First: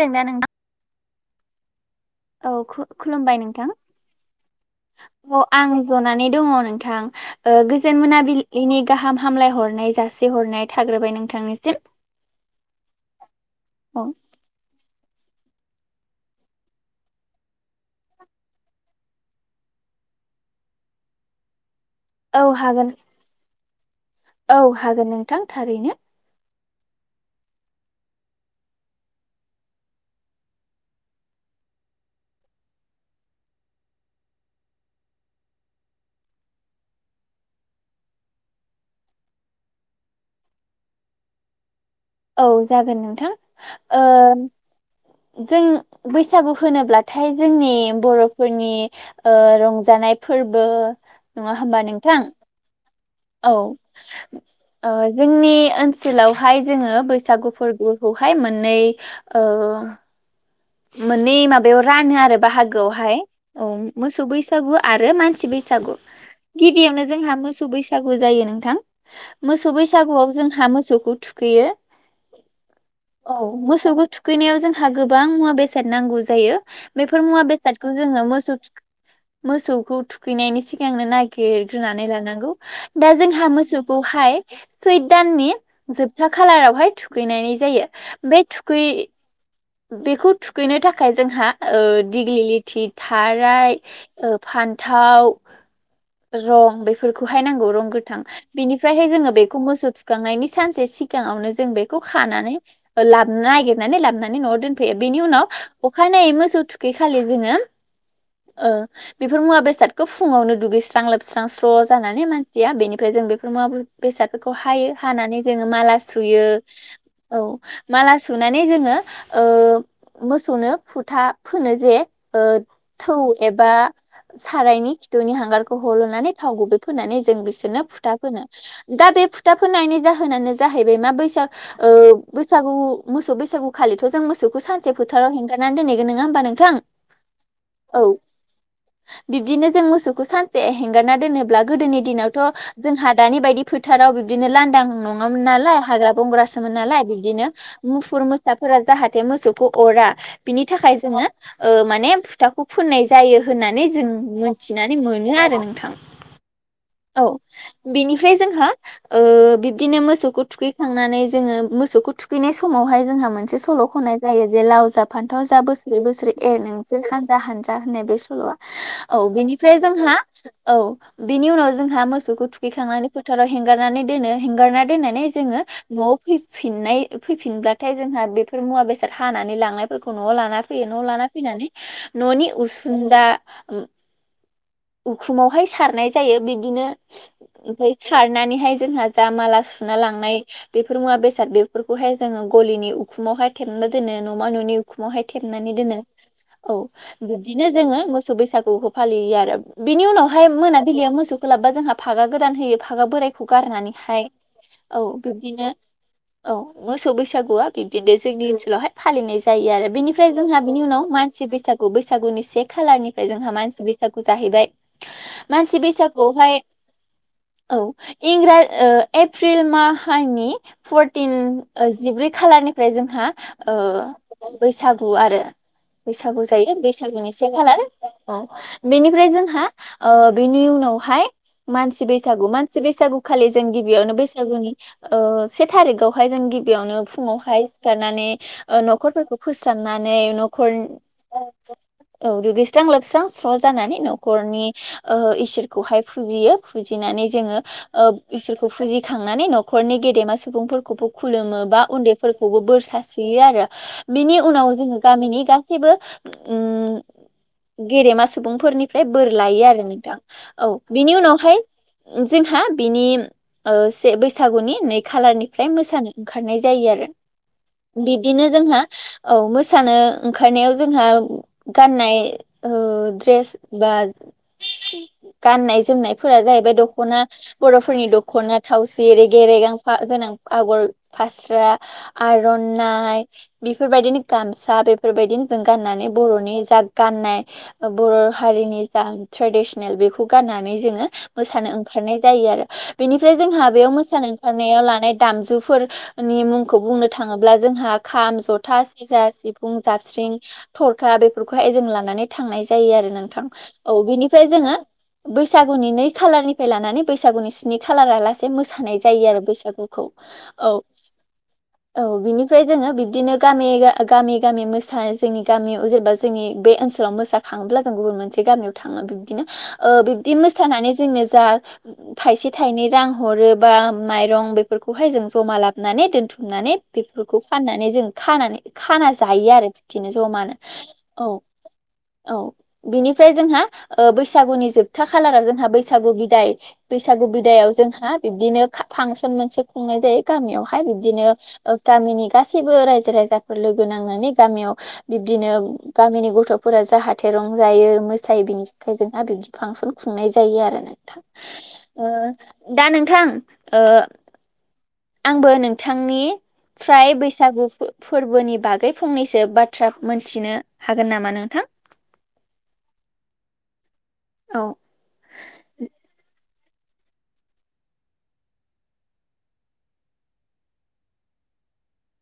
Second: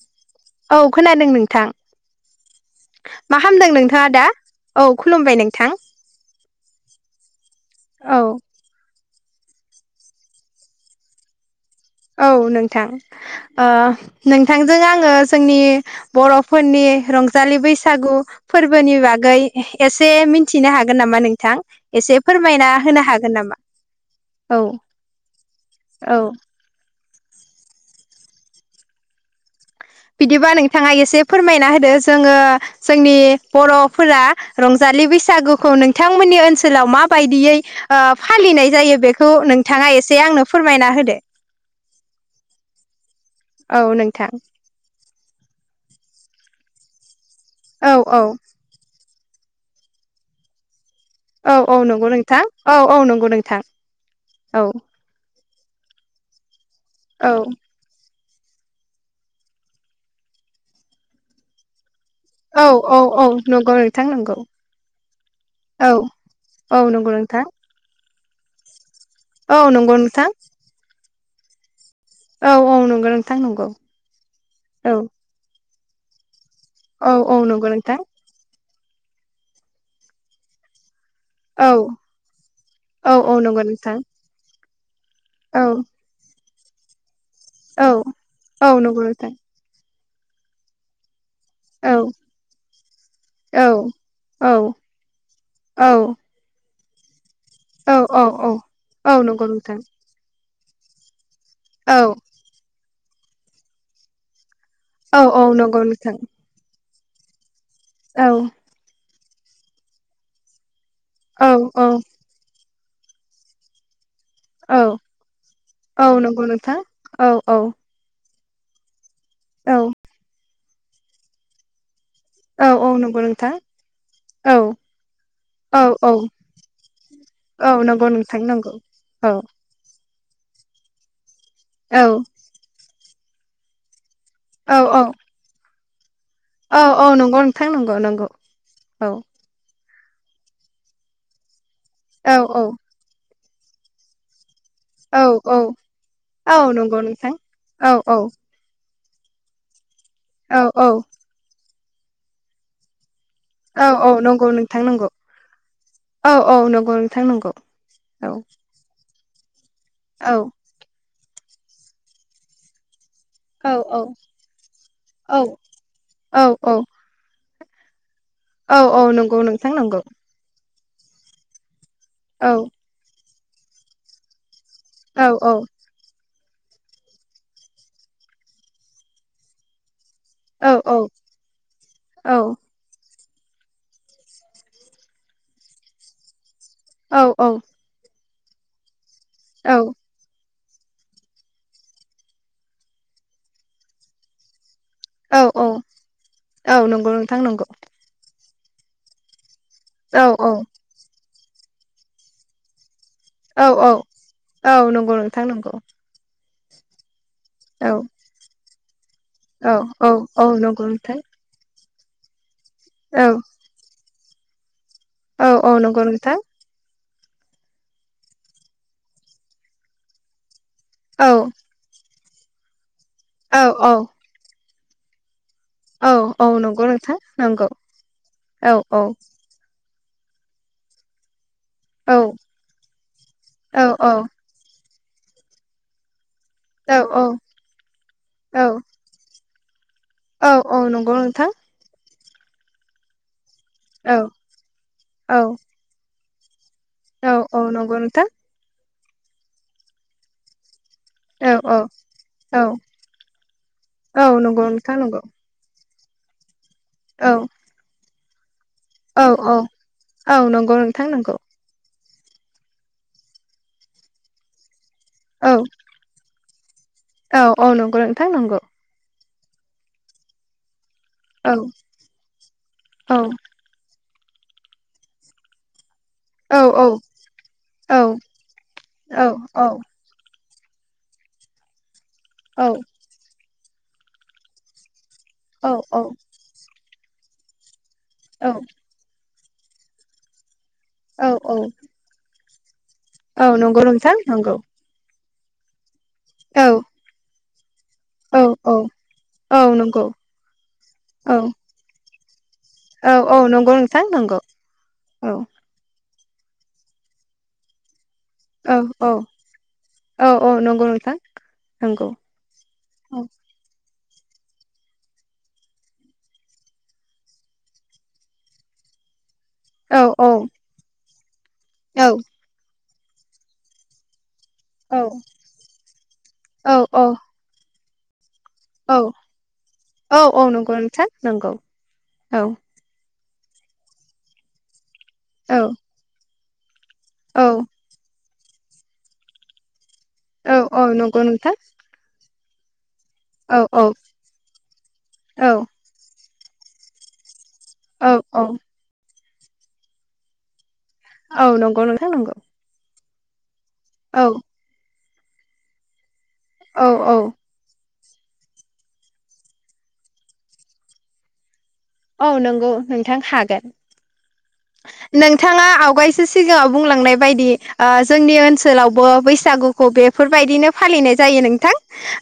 जानो [unintelligible] औ खोनादों नोंथां औ मा खु-खुलुमबाय नोंथां खालामदों नोंथाङा दा? औ खुलुमबाय । अ नोंथां आं जनानै दङ नोंथां ओ गोजोन औ मोनाबिलिनि गाहाम हामलाय हरनाय जासिहरनाय थाग्रोबाय नोंथांनिसिम। औ नोंथां ओ औ नोंथांजों आङो जोंनि बर'फोरनि रंजालि बैसागु फोरबोनि बागै एसे मिनथिनो हागोन नामा नोंथां? एसे फोरमायना होनो हागोन नामा औ हागोन नोंथां थारैनो औ बिदिबा नोंथाङा एसे फोरमायना होदो जोङो जोंनि बर'फोरा रंजा जालि बैसागुखौ नोंथांमोननि ओनसोलाव मााबायदियै ओ फालिनाय जायो बेखौ नोंथाङा एसे आंनो फोरमायना होदो औ जागोन नोंथां औ ओ नोंथां जों बैसागु होनोब्लाथाय जोंनि औ औ बर'फोरनि ओ रंजानाय फोरबो नङा औ औ होमबा नंगौ नोंथां औ औ नं औ ओ जोंनि ओनसोलावहाय जोङो औ बैसागु फोरबो खौहाय मोननै ओ मोननै हाबायाव रानो आरो औ औ बाहागोआवहाय औ नंगौ नोंथां मोसौ नंगौ बैसागु आरो मानसि औ बैसागु। औ गिबियावनो नंगौ जोंहा नोंथां मोसौ बैसा गु जायो नोंथां औ मोसौ नंगौ नोंथां बैसागुआव जोंहा मोसौखौ थुखैयो औ औ नंगौ औ नोंथां नंगौ मोसौखौ थुखैनायाव जोंहा औ गोबां मुवा बेसाद नांगौ जायो औ बेफोर औ मुवा नंगौ बेसादखौ नोंथां जोङो मोसौ थुखै मोसौखौ थुखैनायनि सिगांनो ना औ खेग्रोनानै लानांगौ दा औ औ जोंहा नंगौ नोंथां मोसौखौहाय सैथ दाननि औ जोबथा खालारावहाय थु खैनाय जायो औ बे औ थुखै नंगौ नोंथां बेखौ थुखैनो थाखाय जोंहा ओ औ दिग्लि लिथि औ थाराइ ओ औ फान्थाव औ रं बे खौहाय नांगौ रं गोथां औ औ बिनिफ्रायहाय औ जोङो नंगौ बेखौ नोंथां मोसौ थुखांनायनि सानसे सि गाङावनो जों औ बेखौ खानानै ओ लाब नागिरनानै लाबोनानै न'आव दोनफैयो औ बेनि औ उनाव नंगौ नोंथां अखानायै मोसौ थुखै खालि जोङो औ ओ बेफोर मुवा बेसादखौ फुङावनो दुगैस्रां लोबस्रां औ स्र' औ जानानै मानसिया बेनिफ्राय जों बेफोर मुवा बेसादफोरखौ औ हायो हानानै जोङो माला औ नंगौ सुयो नोंथां औ माला सुनानै जोङो ओ औ मोसौनो फुथा फोनो जे ओ औ औ थौ नंगौ नोंथां एबा औ सारायनि खिथुनि हांगारखौ औ औ हलनानै थाव गुबै फोनानै जों औ बिसोरनो नंगौ फुथा नोंथां फुनो नंगौ दा बे औ बे फुथा फोननायनायनि जा फोनानो जाहैबाय मा बैसाग औ ओ बैसागु मोसौ बैसागुखालिथ जों मोसौखौ औ से औ फोथाराव हेंगारना दोनहैयो नङा होनबा नोंथां औ औ नंगौ नोंथां नंगौ औ नंगौ औ बिब्दिनो जों मोसौ खौ सानसे हेंगारना दोनोब्ला गोदोनि औ दिनावथ औ जों दानि बायदि फोथाराव बिदिनो लान लांदां औ नङामोन औ नालाय हाग्रा औ बंग्रासोमोन नंगौ नालाय नोंथां बिबदिनो औ औ मुफुर मोसाफोरा जाहाथे मोसौ खौ अरा औ बिनि औ थाखाय जोङो ओ माने फुथाखौ फुननाय जायो औ होननानै जों औ नंगौ नोंथां मिथिनानै नंगौ मोनो आरो नोंथां। औ औ नंगौ औ नोंथां नंगौ औ बेनिफ्राय जोंहा ओ बिब्दिनो औ मोसौखौ थुखैखांनानै जोङो मोसौखौ थुखैनाय समावहाय जोंहा मोनसे औ सल' औ खननाय जायो जे लाव जा फान्थाव जा बोसोरै बोसोरै औ एर नोंसोर हानजा हानजा होननाय बे सल'वा। औ नंगौ नोंथां बेनिफ्राय नंगौ जोंहा औ बेनि उनाव जोंहा मोसौखौ औ थुखैखांनानै फोथाराव हेंगारनानै दोनो हेंगारना औ दोननानै औ जोङो न'आव फैफिनाय फैफिनब्लाथाय जोंहा बेफोर मुवा बेसाद हानानै लांनाय फोरखौ न'आव लाना औ फैयो औ न'आव लाना फैनानै औ न'नि उनसुदा उखुमावहाय सारनाय जायो बिदिनो औ औ ओमफाय सारनानैहाय जोंहा जा माला औ सुना लांनाय बेफोर मुवा बेसाद बेफोरखौहाय जोङो गलिनि उखुमावहाय थेबना दोनो न'मा न'नि उखुमावहाय औ थेबनानै दोनो। औ नंगौ नोंथां नंगौ बिब्दिनो जोङो मोसौ बैसागुखौ फालियो आरो बिनि औ उनावहाय मोनाबिलियाव मोसौखौ लाबबा जोंहा फागा गोदान होयो। फागा बोरायखौ औ औ गारनानैहाय औ नंगौ नोंथां नंगौ बिब्दिनो औ मोसौ बैसागुआ औ [unintelligible] ओनसोलावहाय फालिनाय जायो औ आरो औ बेनिफ्राय औ जोंहा बिनि नंगौ उनाव नोंथां मानसि बैसागु बैसागुनि से औ खालारनिफ्राय जोंहा मानसि बैसागु जाहैबाय। औ औ मानसि नंगौ नोंथां बैसागुआवहाय औ इंरा ओ एप्रिल माहायनि औ फरटिन ओ जिब्रै खालारनिफ्राय जोंहा औ ओ औ बैसागु आरो औ बैसागु औ जायो नंगौ नोंथां बैसागुनि से नंगौ खालार औ। बेनिफ्राय जोंहा ओ बिनि उनावहाय मानसि औ बैसागु। मानसि बैसागु खालि जों औ औ गिबियावनो बैसागुनि से ओ थारिगाव फ्राय जों औ गिबियावनो फुङावहाय सिखारनानै औ ओ न'खरफोरखौ फोरस्रां नानै औ न'खर औ नंगौ नोंथां औ दुगैस्रां लोबस्रां स्र जानानै औ न'खरनि ओ औ इसोरखौहाय फुजियो। फुजिनानै औ जोङो औ नंगौ ओ नोंथां इसोरखौ फुजिखांनानै न'खरनि गेदेमा सुबुंफोर खौबो औ खुलुमो औ बा उन्दैफोरखौबो औ बोर सास्रियो आरो औ बिनि नंगौ उनाव नोंथां जोङो नंगौ गामिनि गा सैबो उम औ गेदेमा सुबुंफोरनि फ्राय औ बोर औ लायो आरो नोंथां। नंगौ औ। नोंथां बिनि नंगौ उनावहाय जोंहा बिनि ओ से बैसागुनि नै औ खालारनिफ्राय मोसानो ओंखारनाय जायो आरो औ औ नंगौ नोंथां बिब्दिनो नंगौ जोंहा औ मोसानो ओंखारनायाव जोंहा औ गाननाय ओ औ द्रेस बा गाननाय जोमनाय फोरा औ जाहैबाय औ दख'ना औ बर'फोरनि दख'ना थावसि औ रेगे औ रेगां फा गोनां आगर फास्रा औ आर'नाइ बेफोरबायदिनो गामसा बे फोरबायदिनो जों गाननानै बर'नि जा गाननाय बर' हारिनि जा ट्रेडिसनेल बेखौ गाननानै जोङो औ औ मोसानो ओंखारनाय जायो आरो बेनिफ्राय औ जोंहा नंगौ बेयाव नोंथां मोसानो नंगौ ओंखारनायाव लानाय दामजुफोरनि औ मुंखौ बुंनो थाङोब्ला जोंहा खाम, औ औ जथा सेरजा, औ सिफुं, नंगौ जाबस्रिं, थरखा औ बेफोरखौहाय जों लानानै थांनाय जायो आ औ रो औ नोंथां। नंगौ औ नोंथां नंगौ बेनिफ्राय जोङो औ बैसागुनि नै खालारनिफ्राय लानानै बैसागुनि स्नि खालाराला से औ मोसानाय औ जायो आरो बैसागुखौ औ। औ नंगौ बिनिफ्राय जोङो औ बिबदिनो गामि गा गामि गामि मोसा जोंनि गामियाव जेनेबा जोंनि बे ओनसोलाव मोसाखाङोब्ला जों गुबुन मोनसे गामियाव थाङो बिब दिनो औ ओ औ बिबदि मोसानानै जोंनो जा औ थाइसे थाइनै रां हरो बा माइरं औ बेफोरखौहाय जों जमा लाबनानै औ दोनथुमनानै बेफोरखौ फान नानै जों खानानै औ खाना जायो आरो बिदिनो औ औ जमानो नंगौ नोंथां औ। नंगौ औ बिनिफ्राय जोंहा ओ बैसागुनि जोबथा खालारा औ जोंहा बैसागु बिदाय बैसागु औ बिदायाव जोंहा बिब्दिनो फांसन मोनसे खुंनाय जायो औ गामियावहाय औ नंगौ बिब्दिनो नोंथां गामिनि गासैबो रायजो राजाफोर औ औ लोगो नांनानै गामियाव बिब्दिनो औ गामिनि गथ' गथ'फोरा जाहाथे रंजायो औ मोसायो बिनि थाखाय जोंहा बिबदि फांसन खुंनाय जायो आरो ना। औ नंगौ नोंथां नंगौ दा नों थां ओ औ आंबो नोंथांनि औ फ्राय औ बैसागु फो फोरबोनि बागै फंनैसो बाथ्रा मोनथिनो हागोन नामा नोंथां? औ नंगौ नोंथां हागोन। औ नोंथाङा आवगायसो सिगाङाव बुंलांनाय बायदि ओ जोंनि ओनसोलावबो बैसागुखौ बेफोरबायदिनो फालिनाय जायो नोंथां।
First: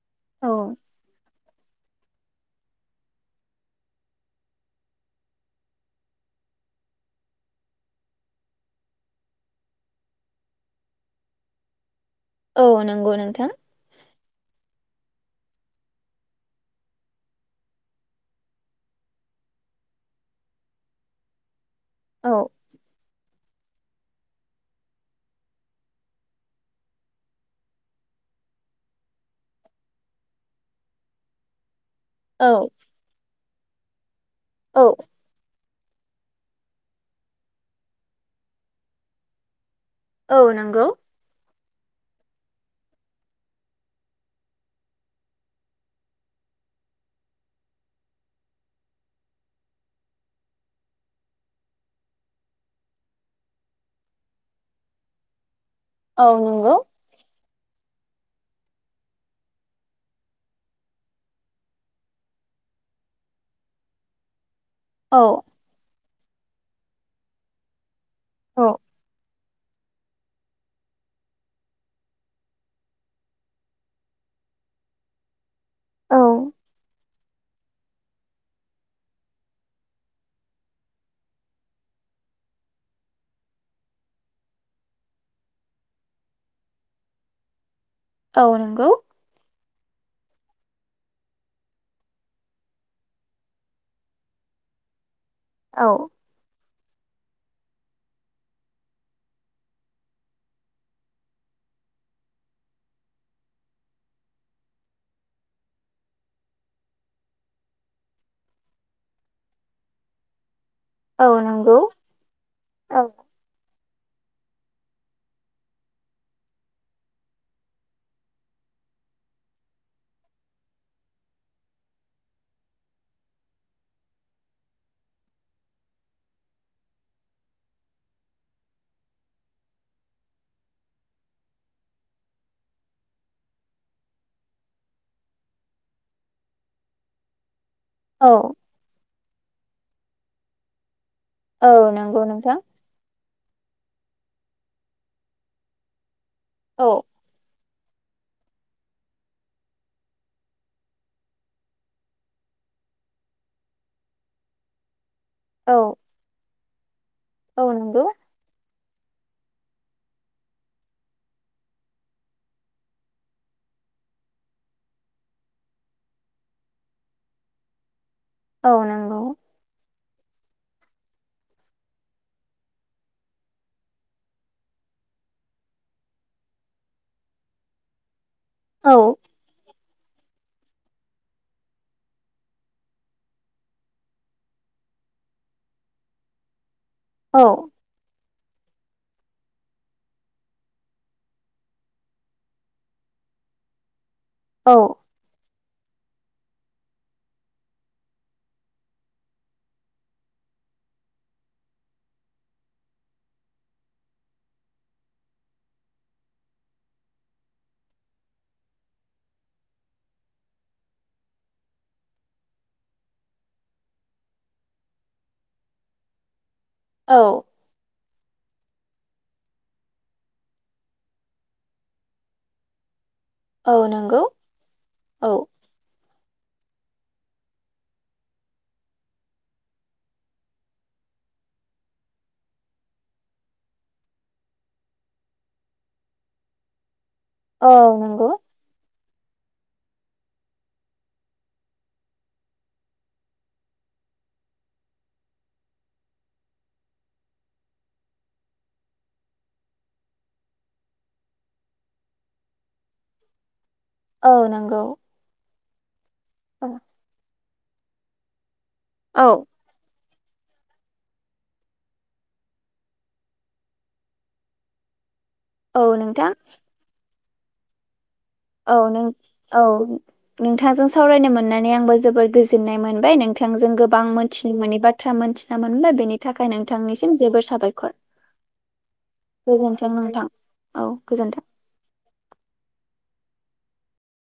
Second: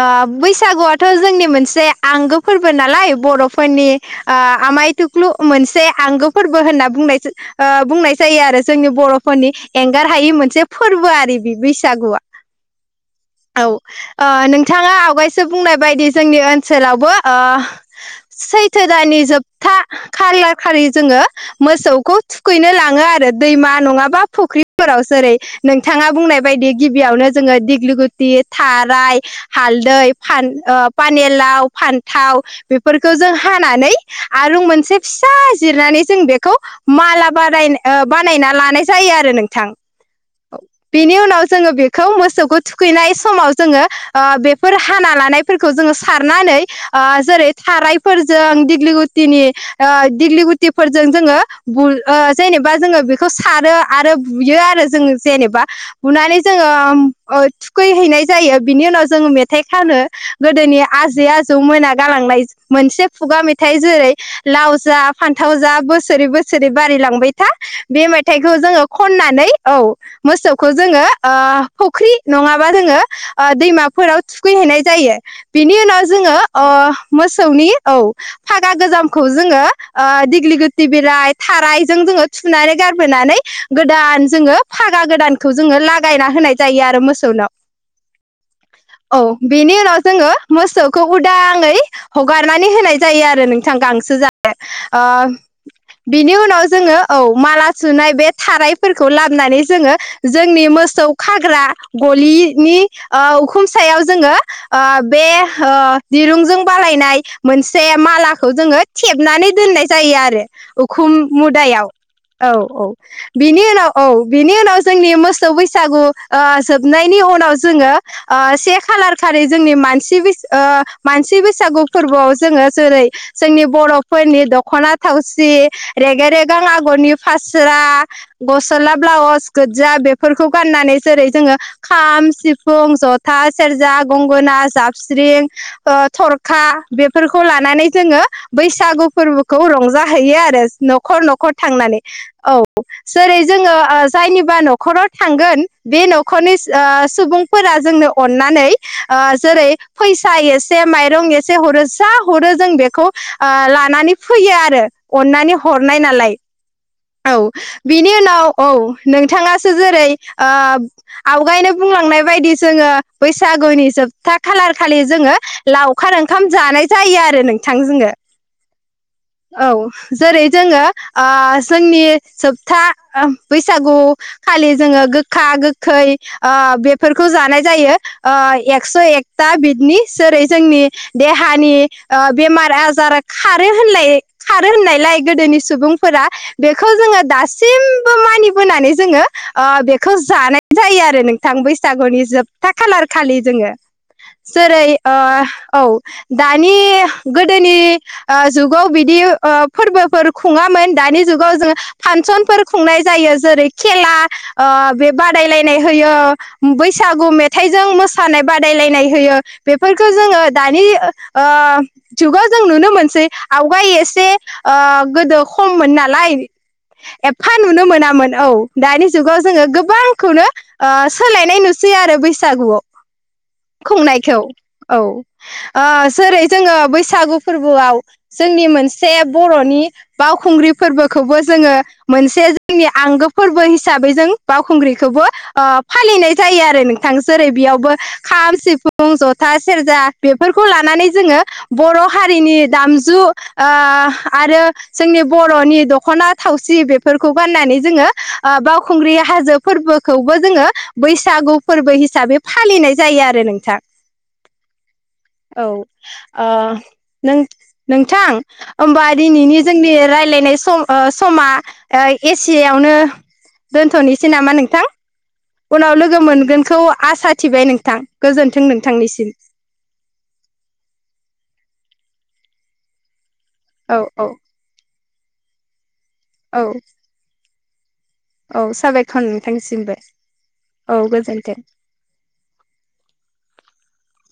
ओ औ बैसागुआथ' जोंनि मोनसे मोनसे आंगो फोरबो नालाय बर'फोरनि ओ आमाय थुख्लु मोनसे आंगो फोरबो होनना बुंनाय ओ बुंनाय जायो आरो जोंनि बरफोरनि एंगार हायि मोनसे फोरबो आरि बे बैसागुआ। औ नंगौ नोंथां। औ ओ नोंथाङा आवगायसो बुंनाय बायदि जोंनि ओनसोलावबो सैथो दानि जोबथा खालार खालि जोङो मोसौखौ औ थुखैनो लाङो आरो दैमा नङाबा फुख्रिफोराव जेरै नोंथाङा बुंनाय बायदि गिबियावनो जोङो दिग्लिगुथि, थाराय, हालदै, पानि लाव, फान थाव औ बेफोरखौ जों हानानै आरुं औ मोनसे फिसा जिरनानै जों बेखौ माला बानाय बानायना लानाय जायो आरो नोंथां। औ नंगौ बेनि उनाव जोङो बेखौ मोसौखौ थुखैनाय समाव जोङो ओ बेफोर हाना लानायफोरखौ जोङो सारनानै जेरै ओ थारायफोरजों दिग्लिगुथिनि दिग्लि गुटिफोरजों जोङो जेनेबा जोङो बेखौ सारो आरो बुयो आरो जों जेनेबा औ बुनानै जोङो नंगौ ओ थुखै हैैनाय जायो। बिनि उनाव जोङो मेथाइ खानो गोदोनि आजै आजौ मोना गालांनाय मोनसे खुगा मेथाइ जेरै लाव जा औ फान्थाव जा बोसोरै बोसोरै बारायलांबाय था बे मेथाइखौ औ जोङो खननानै औ मोसौखौ जोङो ओ फुख्रि नङाबा जोङो दैमाफोराव थुखै नाय जायो ।बिनि उनाव औ जोङो मोसौनि औ फागा गोजामखौ जोङो दिग्लिगुथि बिलाइ, थारायजों जोङो थुनानै गारबोनानै गोदान जोङो फागा गोदानखौ जोङो लागायना होयो। होननाय जायो आरो मोसौनाव। औ नंगौ। औ बेनि उनाव जोङो मोसौखौ उदाङै हगारनानै होनाय जायो आरो नोंथां गांसो जानो। ओ औ बिनि उनाव जोङो औ माला सुनाय बे थाराय फोरखौ लाबोनानै जोङो जोंनि मोसौ खाग्रा गलि नि ओ उखुम ओ सायाव जोङो ओ बे ओ दिरुंजों बानायनाय मोनसे मालाखौ जोङो थेबनानै दोननाय जायो आरो खुम औ नंगौ मुदायाव। औ औ बिनि उनाव औ बिनि उनाव जोंनि मोसौ ओ बैसागु ओ जोबनायनि उनाव जोङो ओ से खालार खालि जोंनि मानसि बैसागु ओ मानसि बैसागु फोरबोआव जोङो जेरै जोंनि बर' फोरनि दख'ना थावसि रेगे रेगां आगरनि फास्रा गस्ला ब्लाउस गोजा बेफोरखौ गान नानै जेरै जोङो खाम सिफुं, जथा, सेरजा, गंगोना, जाबस्रिं ओ थरखा बेफोरखौ लानानै जोङो औ बैसागु फोरबोखौ रंजाहैयो आरो न' खर न'खर औ थांनानै नंगौ नोंथां औ जेरै जोङो जायनिबा न'खराव थांगोन बे न'खरनि ओ औ सुबुंफोरा जोंनो अनानै ओ जेरै फैसा एसे माइरं एसे होरो जा हरो जों बेखौ ओ लानानै फैयो आरो अननानै औ हरनाय नालाय औ बिनि उनाव औ नोंथाङासो जेरै ओ आवगायनो बुंलांनाय बायदि जोंङो बैसागुनि जो बथा खालार खालि जोंङो लावखार ओंखाम जानाय जायो आरो नोंथां जोंङो औ नंगौ जेरै जोंङो ओ जोंनि जोबथा बैसागु खालि जोंङो गोखा गोखै ओ बेफोरखौ जानाय जायो ओ औ एक्स एकथा बिदनि जेरै जोंनि देहानि ओ बेमार आजार खारो होन खार होननाय गोदोनि सुबुंफोरा बेखौ जोंङो औ दासिमबो मानि बोनै जोंङो ओ बेखौ जानाय जायो आरो नोंथां बैसागुनि जोबथा खालार खालि जों जोंङो औ जेरै ओ औ दानि गोदोनि ओ जुगाव बिदि ओ फोरबोफोर खुंङा मोन दानि जुगाव जों फांसन फोर खुंनाय जायो जेरै खेला ओ बे बादायलायनाय होयो बैसागु मेथाइजों मोसानाय बादायलायनाय होयो बेफोरखौ जोंङो दानि ओ जुगाव जों नुनो मोनसै आवगाय ओ गोदो खममोन ना लाय औ एफा नुनो मोनामोन औ दानि जुगाव जोंङो गोबांखौनो ओ सोलायनाय नुसै आरो बैसागुआव औ नंगौ खुंनायखौ औ ओ जेरै जोंङो बैसागु फोरबोआव जोंनि मोनसे बरनि बावखुंग्रि फोरबोखौबो जोंङो मोनसे जोंनि आंगो फोरबो हिसाबै जों बावखुंग्रिखौबो ओ फालिनाय जायो आरो नोंथां जेरै औ बेयाव नंगौ खाम सिफुं फुं जथा सेरजा बेफोरखौ लानानै जोंङो बर' हारिनि दामजु ओ ओ आरो जोंनि ब र'नि दख'ना थावसि बेफोरखौ गाननानै जोंङो ओ बावखुंग्रि हाजो फोरबोखौबो जों जोंङो बैसागु फोरबो हिसाबै फालिनाय जायो आरो नोंथां औ नंगौ औ ओ नों नोंथां होमबा औ दिनैनि जोंनि [unintelligible] समा एसिययावनो दोनथनिसै नामा नोंथां उनाव औ लोगो नोंथां मोनगोनखौ आसा थिबाय नोंथां गोजोन्थों औ नों नोंथांनिसिम औ नोंथांजों सावरायनो मोननानै आंबो जोबोर गोजोननाय मोनबाय नोंथांजों औ गोबां औ मोनथिनो मोनि बाथ्रा मोनथिना मोनबाय बेनि थाखाय औ नोंथांनिसिम जोबोर साबायखर औ साबायखर गोजोनथों नोंथांसिमबो नोंथां औ गोजोनथों [inaudible]